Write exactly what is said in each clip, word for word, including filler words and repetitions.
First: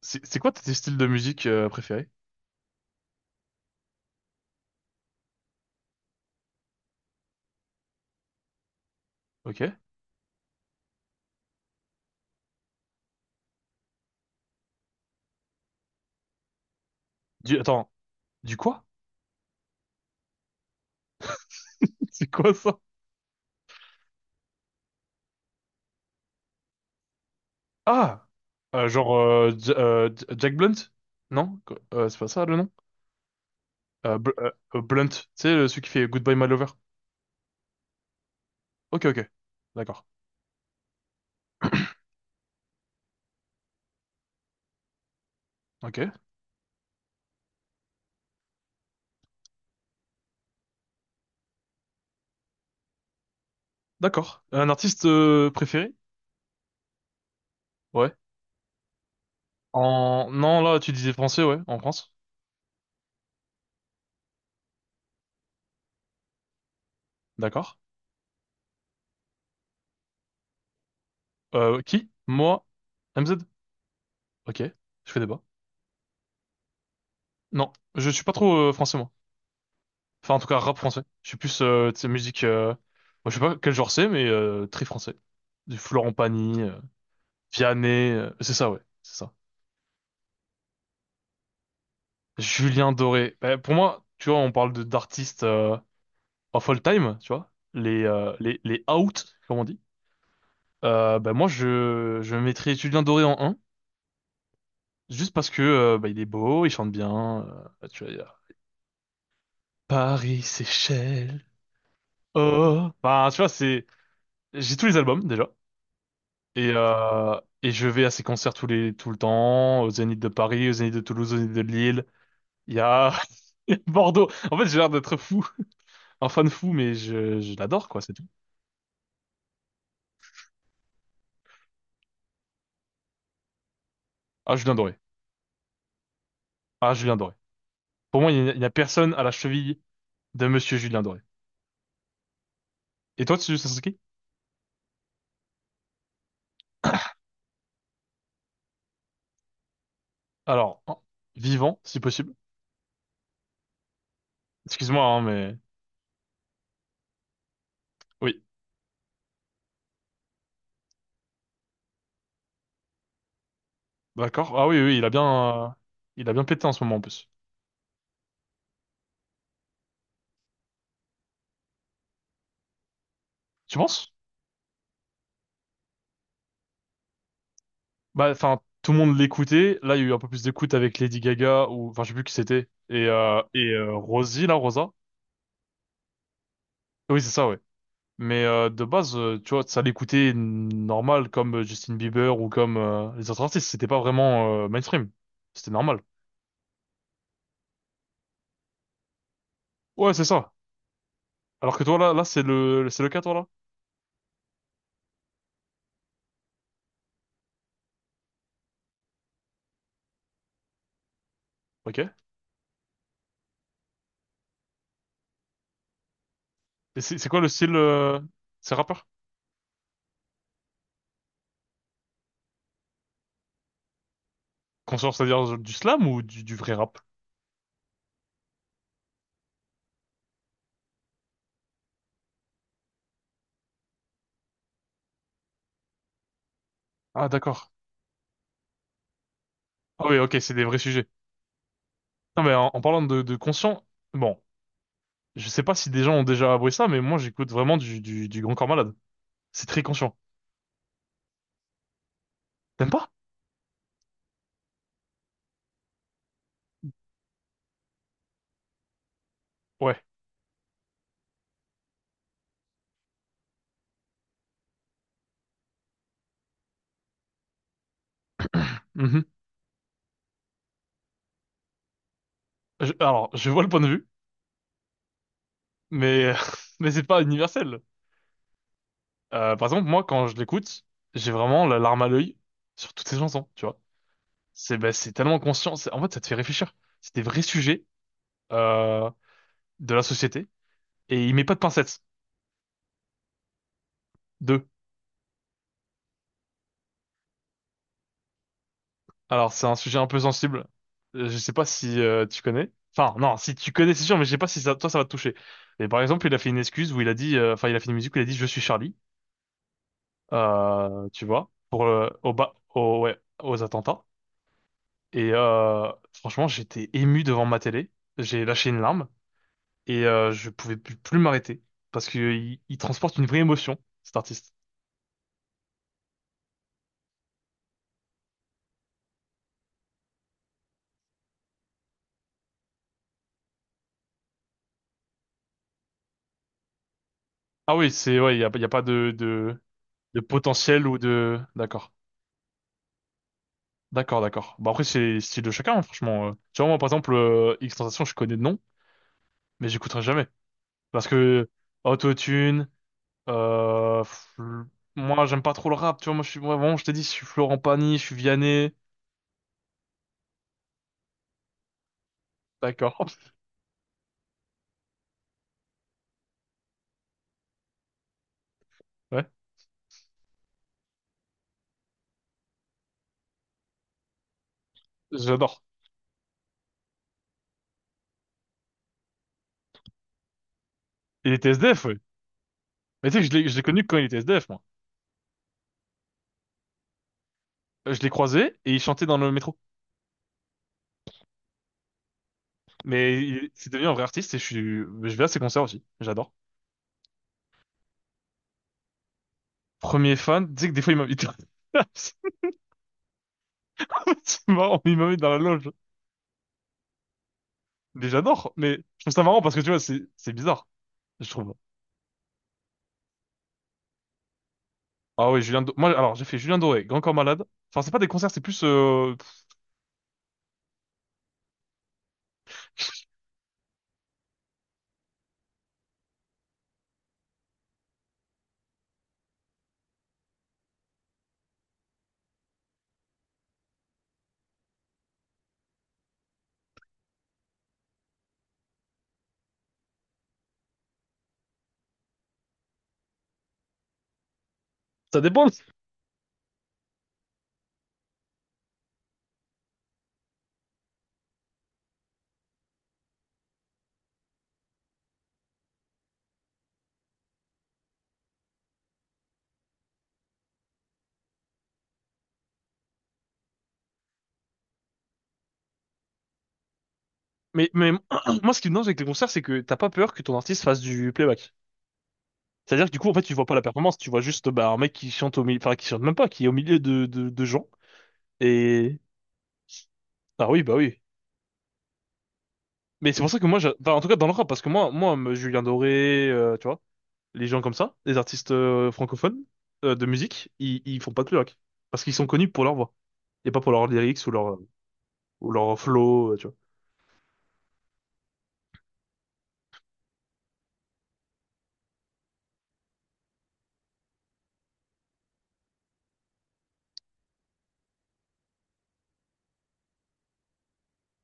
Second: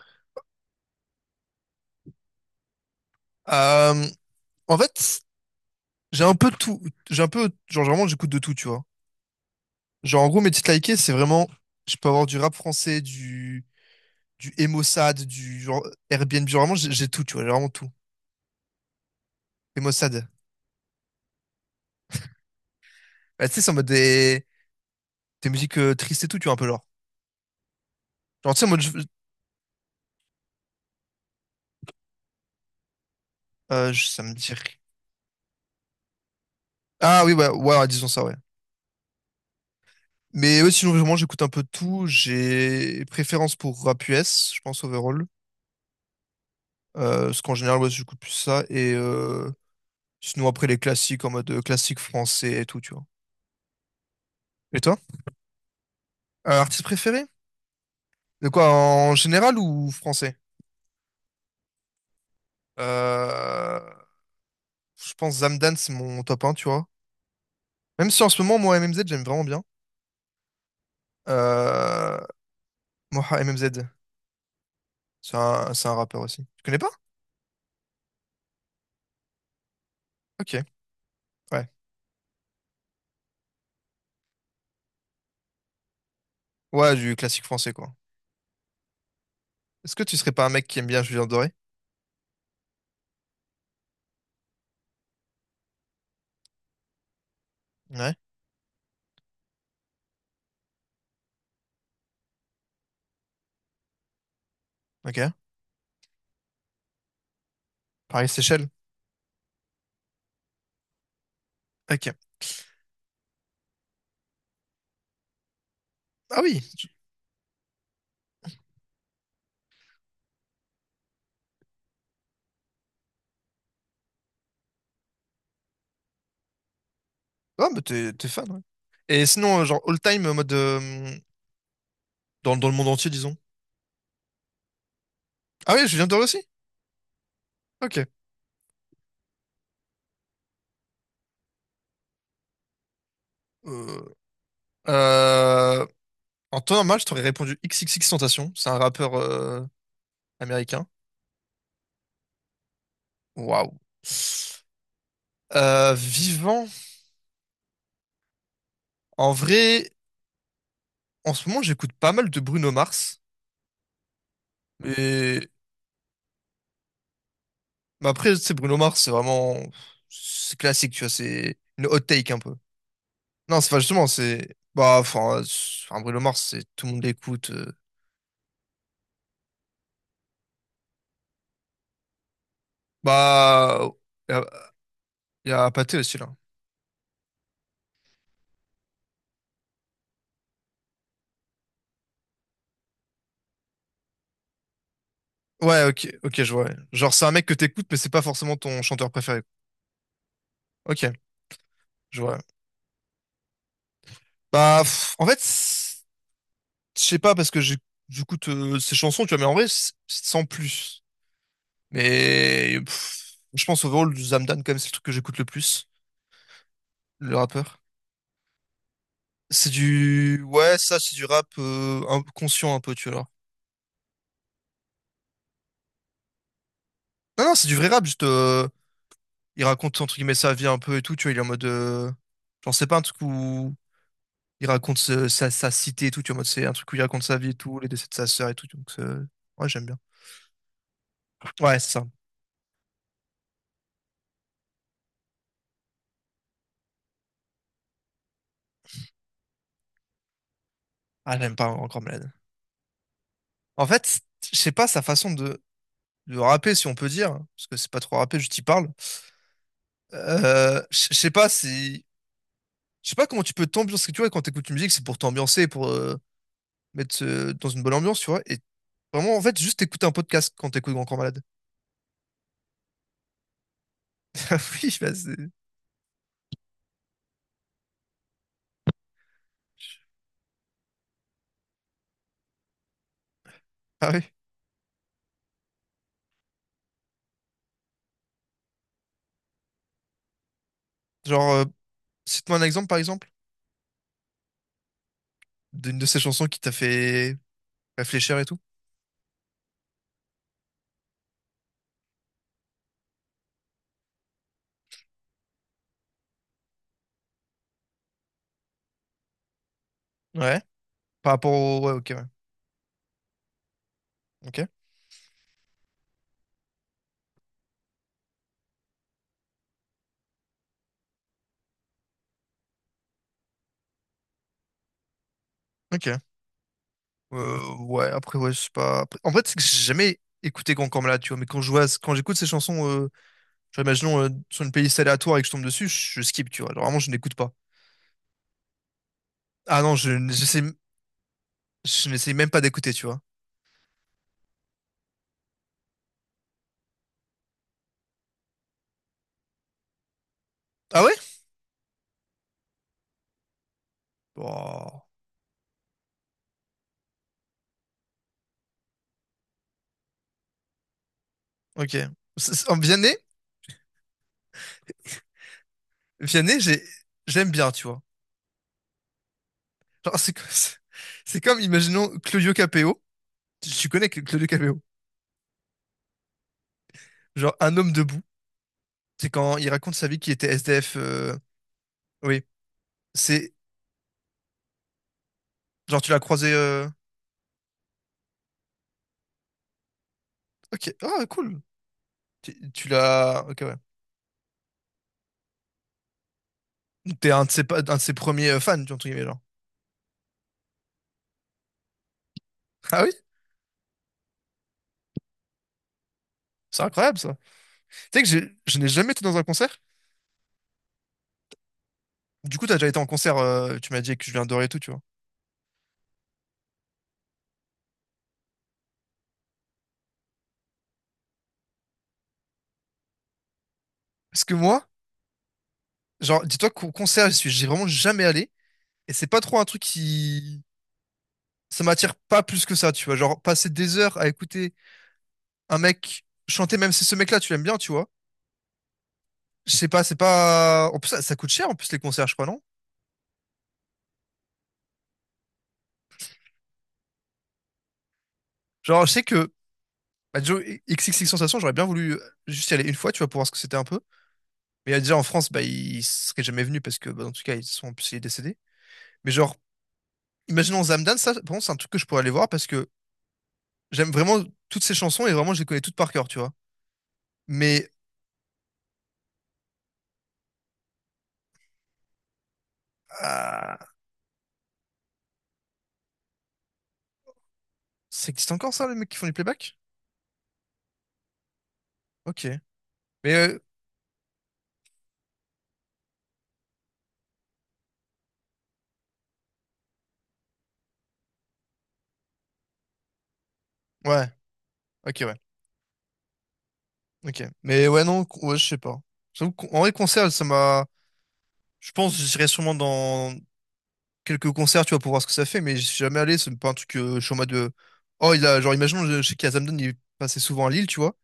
C'est c'est quoi tes styles de musique euh, préférés? Euh, En fait, j'ai un peu de tout. J'ai un peu, genre, vraiment, j'écoute de tout, tu vois. Ok. Genre, en gros, mes titres likés, c'est vraiment, je peux avoir du rap français, du, du Emo Sad, du genre Airbnb. Genre, vraiment, j'ai j'ai tout, tu vois, j'ai Du, vraiment tout. Attends, du quoi? Emo Sad. C'est quoi ça? Bah, tu sais, c'est en mode des, des musiques euh, tristes et tout, tu vois, un peu genre. Ah! Genre, tu sais, en mode, Euh, je- genre, euh, J- euh, J- Jack Blunt? Non? Qu- euh, c'est pas ça le nom? euh, je- Euh, ça me Bl- euh, dit. euh, Blunt, tu sais, le- celui qui fait Goodbye My Lover. Ah oui, ouais, ouais, ouais, disons ça, ouais. Ok, ok. D'accord. Mais ouais, sinon, vraiment, j'écoute un peu de tout. J'ai préférence pour rap U S, je pense, overall. Ok. Euh, parce qu'en général, ouais, j'écoute plus ça. Et euh, sinon, après, les classiques en mode euh, classique français et tout, tu vois. D'accord. Un Et toi? artiste euh, préféré? Euh, artiste préféré? Ouais. De quoi, en général ou En... français? Non, là, tu disais français, ouais, en France. Euh, je pense Zamdan, c'est mon top un, tu vois. D'accord. Même si en ce moment, moi, M M Z, j'aime vraiment bien. Euh, qui? Euh, Moi? M Z? Moha M M Z, Ok. Je fais c'est débat. un, c'est un rappeur aussi. Tu connais pas? Non, je suis pas trop euh, français, moi. Enfin, en tout Ok, cas, rap français. Je suis plus, ouais. euh, tu sais, musique... euh, moi, je sais pas quel genre c'est, mais euh, très français. Du Florent Pagny, euh, Ouais, du classique français, quoi. Vianney... euh, c'est ça, ouais. C'est ça. Est-ce que tu serais pas un mec qui aime bien Julien Doré? Julien Doré. Bah, pour moi, tu vois, on parle de d'artistes euh, of all time, tu vois. Les, Ouais, euh, les, les out, comme on dit. Euh, bah, moi, je, je mettrais Julien Doré en un, ok. juste parce que euh, bah, il est beau, il chante bien. Euh, tu vois, il y Pareil, a Seychelles. Paris, Seychelles... Ok. Oh... Enfin, tu vois, c'est... J'ai tous les albums, déjà. Ah oui. Et, euh, et je vais à ses concerts tous les, tout le temps, aux Zénith de Paris, aux Zénith de Toulouse, aux Zénith de Lille. Il y a il y a Bordeaux. En fait, j'ai l'air d'être fou, un fan fou, mais je, je Ah, bah l'adore, quoi, t'es c'est tout. t'es fan, ouais. Et sinon, euh, genre all time, euh, mode euh, dans, dans le monde entier, disons. Ah, Julien Doré. Ah oui, Julien Doré aussi? Ah, Julien Doré. Ok. Pour moi, il n'y a, il n'y a personne à la cheville de Monsieur Julien Doré. Et toi, tu Sasuke? Euh, euh, En temps normal, je t'aurais répondu X X X Tentation. C'est un rappeur euh, Alors, américain. en- vivant, si possible. Waouh. Excuse-moi, hein, mais Euh, vivant. oui, En vrai, en ce moment, j'écoute pas mal de Bruno Mars. d'accord. Ah oui, oui, il a Mais, bien, euh, il a bien pété en ce moment en plus. mais après, tu sais, Bruno Mars, c'est vraiment. C'est classique, tu vois. C'est une hot take un peu. Non, c'est Tu pas justement, penses? c'est. Bah, enfin, euh, c'est- enfin, Bruno Mars, c'est tout le monde l'écoute. euh. Bah, enfin, tout le monde l'écoutait. Là, il y a eu un peu plus d'écoute avec Lady Gaga ou, enfin, je sais plus qui c'était. Et, euh, et Bah. euh, Il y a, Rosie, là, Rosa. y a Pathé aussi, là. Oui, c'est ça, ouais. Mais euh, de base, euh, tu vois, ça l'écoutait normal comme euh, Justin Bieber ou comme euh, les autres artistes. C'était pas vraiment euh, mainstream. C'était Ouais, normal. ok, ok, je vois. Ouais. Genre, c'est un mec que t'écoutes, mais c'est pas forcément ton chanteur préféré. Ouais, c'est ça. Ok, Alors que toi, là, je là, vois. c'est le, c'est le cas, toi, là. Bah, pff, en fait, c'est- je sais pas parce que j'ai- j'écoute euh, ces chansons, tu vois, mais en vrai, c'est c'est sans plus. Ok. Et Mais pff, je pense overall, du Zamdan, quand même, c'est le truc que j'écoute le plus, c'est c'est le quoi le style, rappeur. euh, c'est rappeur? C'est du. Ouais, ça, c'est du rap euh, un- conscient un peu, tu vois. Qu'on sort, c'est-à-dire du slam ou du, du vrai rap? Non, non, c'est du vrai rap, juste. Euh, il raconte, entre guillemets, sa vie un peu et tout, tu vois, il est en mode. euh, J'en sais pas, un truc où il raconte ce- sa, sa cité et tout, tu vois, en mode, c'est un truc où il raconte Ah, sa vie et d'accord. tout, les décès de sa sœur et tout, donc, euh, ouais, j'aime bien. Ah oui, ok, c'est des vrais sujets. Ouais, c'est ça. Non, mais en, en parlant de, de conscient, bon. Je sais pas si des gens ont déjà avoué ça, mais moi j'écoute vraiment du, du, du Grand Corps Malade. C'est très conscient. Ah, j'aime pas encore malade. T'aimes pas? En fait, je sais pas sa façon de, de rapper, si on peut dire, hein, parce que c'est pas trop rapper, je t'y parle. Ouais. Euh, je je sais pas si, je sais pas comment tu peux t'ambiancer. Parce que tu vois, quand t'écoutes une musique, c'est pour t'ambiancer, pour euh, mettre euh, dans une bonne ambiance, tu vois. Et Mhm. vraiment, en fait, juste écouter un podcast quand t'écoutes Grand Corps Malade. Je- alors, je vois le point de vue, Ah oui, bah c'est. mais, mais c'est pas universel. Euh, par exemple, moi quand je l'écoute, j'ai vraiment la larme à l'œil sur toutes ces chansons, tu vois. Ah oui. C'est ben, c'est tellement conscient, c'est- en fait ça te fait réfléchir. C'est des vrais sujets euh, de la société, et il met Genre, pas de euh, pincettes. cite-moi un exemple, par exemple, d'une de ces chansons qui t'a fait réfléchir et tout. Alors, c'est un sujet un peu sensible. Euh, Je sais pas si euh, tu connais. Enfin, non, si tu connais, c'est sûr, mais je sais pas si ça, toi, ça va te toucher. Mais par exemple, il a fait une excuse où il a dit, euh, enfin, il a fait une musique où il a dit, je suis Charlie, Ouais. euh, tu Par vois, rapport pour au. Ouais, euh, ok, ouais. au ba- au- ouais, aux attentats. Ok. Et euh, franchement, j'étais ému devant ma télé. J'ai lâché une larme et euh, je pouvais plus, plus m'arrêter parce que il, il transporte une vraie émotion, cet artiste. Ok. Euh, ouais, après, ouais, je sais pas. Après- En fait, c'est que j'ai jamais écouté Grand Corps, tu vois. Mais quand je vois, quand j'écoute ces chansons, euh, genre, imaginons euh, sur une playlist aléatoire et que je tombe dessus, je, je skip, tu vois. Genre, vraiment, je n'écoute pas. Ah oui, c'est ouais, il y a, il y a pas de, de Ah non, je de n'essaie, potentiel ou de. D'accord. je n'essaie même pas d'écouter, tu vois. D'accord, d'accord. Bah après, c'est style de chacun, hein, franchement. euh. Tu vois, moi, par exemple, euh, X-Tentation, je connais de nom, mais j'écouterai jamais. Ah Parce ouais? que Autotune, euh, pff, le- Oh, moi, j'aime pas trop le rap, tu vois. Moi, je suis, moi, vraiment, je t'ai dit, je suis Florent Pagny, je suis Vianney. ok. C'est- c'est- En D'accord. Vianney, Vianney, j'ai, j'aime bien, tu vois. Ouais, Genre, c'est, comme- c'est comme, imaginons Claudio Capéo. Tu tu connais que- Claudio Capéo? j'adore. Genre, un homme debout. C'est quand il raconte sa vie qu'il était S D F. Il euh, était S D F, ouais. Oui. Mais tu sais, que je l'ai, C'est, je l'ai connu quand il était S D F, moi. genre, tu l'as croisé. euh, Euh, Je l'ai croisé et il chantait dans le métro. Ok, ah cool. Tu, tu Mais l'as. il- Ok, C'est ouais. devenu un vrai artiste et je suis, je vais à ses concerts aussi. J'adore. Donc, t'es un de ses, pa- un de ses premiers euh, fans, tu vois, entre guillemets, genre. Premier fan, tu sais que des fois, il m'invite. Ah oui? C'est marrant, il m'invite dans la loge. C'est incroyable, ça. Mais Tu sais que j'adore, j'ai- mais je n'ai je jamais trouve ça été dans marrant un parce que tu concert. vois, c'est c'est bizarre, je trouve. Du coup, t'as déjà été en concert, euh, tu m'as dit que je viens et tout, tu vois. Ah oui, Julien Do- moi, alors, j'ai fait Julien Doré, Grand Corps Malade. Enfin, c'est pas des concerts, c'est plus... euh, pff, Parce que moi, genre, dis-toi qu'au concert, je suis, j'ai vraiment jamais allé. Et c'est pas trop un truc qui. Ça m'attire pas plus que ça, tu vois. Genre, passer des heures à écouter un mec chanter, même si ce mec-là, tu l'aimes bien, tu vois. Je sais pas, c'est pas. En plus, ça, ça coûte cher, en plus, les concerts, je crois, non? ça dépend. Genre, je sais que. Bah, Joe, X X X Sensation, j'aurais bien voulu euh, juste y aller une fois, tu vois, pour voir ce que c'était un peu. Mais euh, déjà en France, bah, il serait jamais venu parce que, bah, en tout cas, ils sont, en plus, il est décédé. Mais genre, imaginons Zamdan, ça, par contre, c'est un truc que je pourrais aller voir parce que j'aime vraiment toutes ces chansons et vraiment, je les connais toutes par cœur, tu vois. Mais, Mais mais moi, ce qui me dérange avec les concerts, c'est que t'as pas peur que ton artiste fasse du playback. C'est-à-dire que du coup, en fait, tu vois pas la euh, performance, tu vois juste bah, un mec qui chante au milieu... Enfin, qui chante même pas, qui est au milieu de, de, de gens. ça existe encore ça, les Et... mecs qui font du playback? Ah oui, bah oui. Ok. Mais c'est pour Mais ça que euh, moi, j'a- enfin, en tout cas, dans le rap, parce que moi, moi, me- Julien Doré, euh, tu vois, les gens comme ça, les artistes euh, francophones euh, de musique, ils, ils font pas de rock. Parce qu'ils sont connus pour leur voix. Et pas pour leurs lyrics ouais, ou leur, ok, ouais, ou leur flow, euh, tu vois. ok. Mais ouais, non, con- ouais, je sais pas. J'avoue qu'en- en vrai, concert, ça m'a. Je pense, que j'irai sûrement dans quelques concerts, tu vois, pour voir ce que ça fait, mais je suis jamais allé, c'est pas un truc, euh, je suis en mode. euh, Oh, il a, genre, imaginons, je je sais qu'il y a Zamdan, il passait souvent à Lille, tu vois.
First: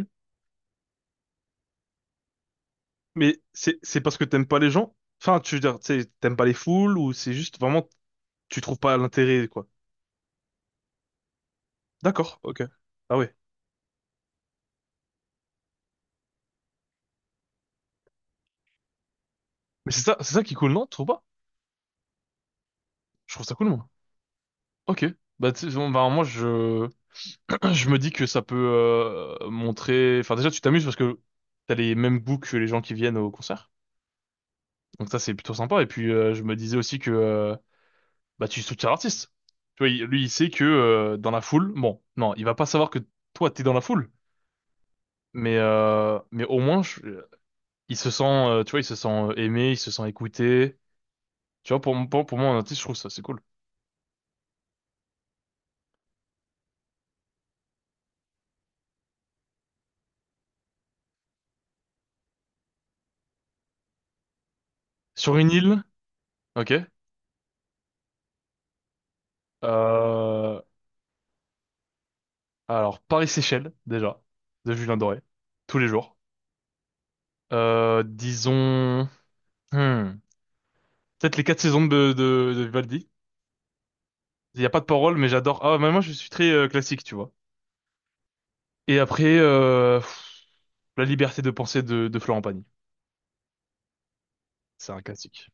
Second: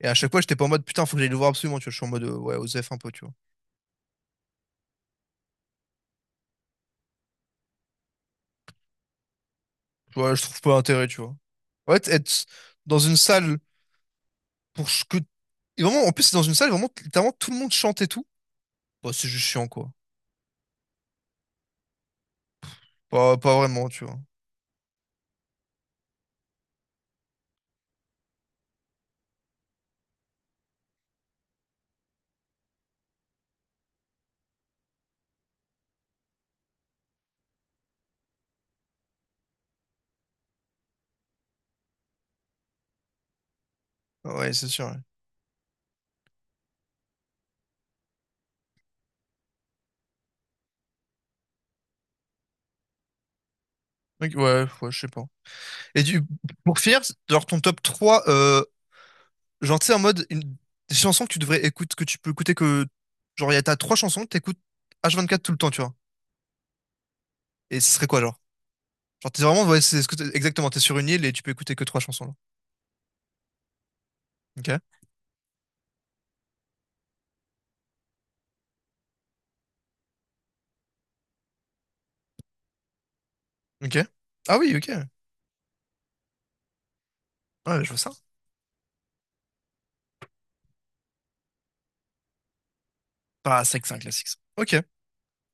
Et à chaque fois, j'étais pas en mode putain, faut que j'aille le voir absolument, tu vois. Je suis en mode euh, ouais, Osef un peu, tu vois. Mais c'est, c'est parce que t'aimes pas les gens. Enfin, tu veux dire, tu sais, t'aimes pas les foules ou c'est juste vraiment, tu trouves pas l'intérêt, quoi. Tu vois, je trouve pas l'intérêt, tu vois. Ouais, t- D'accord, être ok. dans une Ah ouais. salle pour ce que. Et vraiment, en plus, c'est dans une salle, vraiment, littéralement, tout le monde chante et tout. Bah, c'est juste chiant, quoi. Mais c'est ça, c'est ça qui est cool, non? Tu trouves pas? Je Pas, trouve ça pas cool, vraiment, moi. tu vois. Ok. Bah, tu sais, bon, bah, moi, je... je me dis que ça peut euh, montrer... Enfin, déjà, tu t'amuses parce que t'as les mêmes goûts que les gens qui viennent au concert. Donc ça, c'est plutôt sympa. Et puis, euh, je me disais aussi que euh, bah, tu soutiens l'artiste. Tu vois, il- lui, il sait que euh, dans la foule, bon, non, il va pas savoir que toi, t'es dans la foule. Ah ouais, c'est sûr. Ouais, Mais, euh, mais au moins, je- il se sent, euh, tu vois, il se sent euh, aimé, il se sent écouté. Tu vois, pour, m- pour, pour moi, un artiste, je trouve ça, c'est cool. donc, ouais, ouais, je sais pas. Et du... pour finir, genre ton top trois, euh, genre, tu sais, en mode, une... des chansons que tu devrais écouter, que tu peux écouter que. Genre, il y a t'as trois chansons que t'écoutes Sur H vingt-quatre une tout le temps, tu île, vois. ok. Et ce serait quoi, genre? Genre, t'es vraiment, ouais, c'est ce que t'es- Euh, exactement, t'es sur une île et tu peux écouter que trois chansons, là. alors, Paris-Séchelles, déjà, Ok, de Julien Doré, tous les jours. Euh, disons, hmm, peut-être les quatre saisons de, de, de Vivaldi. ok. Ah Il n'y a oui, pas de ok. parole, mais j'adore. Ah, mais moi, je suis très euh, classique, tu vois. Ouais, je vois ça. Et après, euh, pff, la liberté de penser de, de Florent Pagny. Bah, c'est que c'est un classique, ça. Ok. C'est un classique.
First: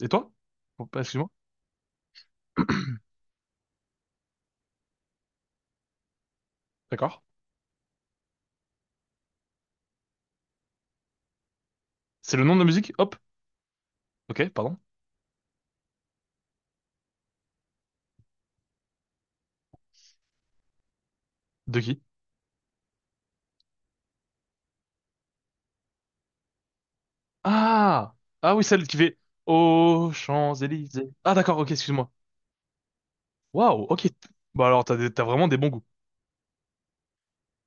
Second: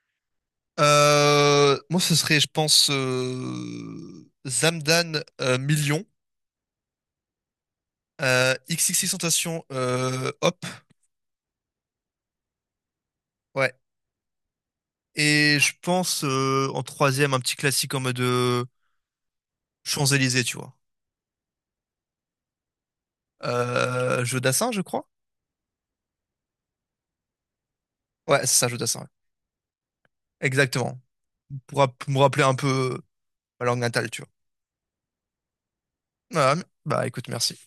Et toi? Oh, pas- Excuse-moi. Euh, moi, ce serait, je pense, euh, Zamdan euh, Million, D'accord. euh, XXXTentacion, euh, Hop. C'est le nom de la musique? Hop. Ouais. Ok, pardon. Et je pense, euh, en troisième, un petit classique en mode euh, Champs-Élysées, tu vois. De qui? Euh, Jeu Dassin, je crois. Ah! Ouais, c'est Ah oui, ça, Jeu celle qui Dassin. Ouais. fait aux Exactement. Champs-Élysées. Ah d'accord, ok, Pour rapp- excuse-moi. me rappeler un peu euh, ma langue Waouh, ok. natale, tu vois. Bah alors, t'as des- t'as vraiment des bons goûts. Voilà. Bah, écoute, merci.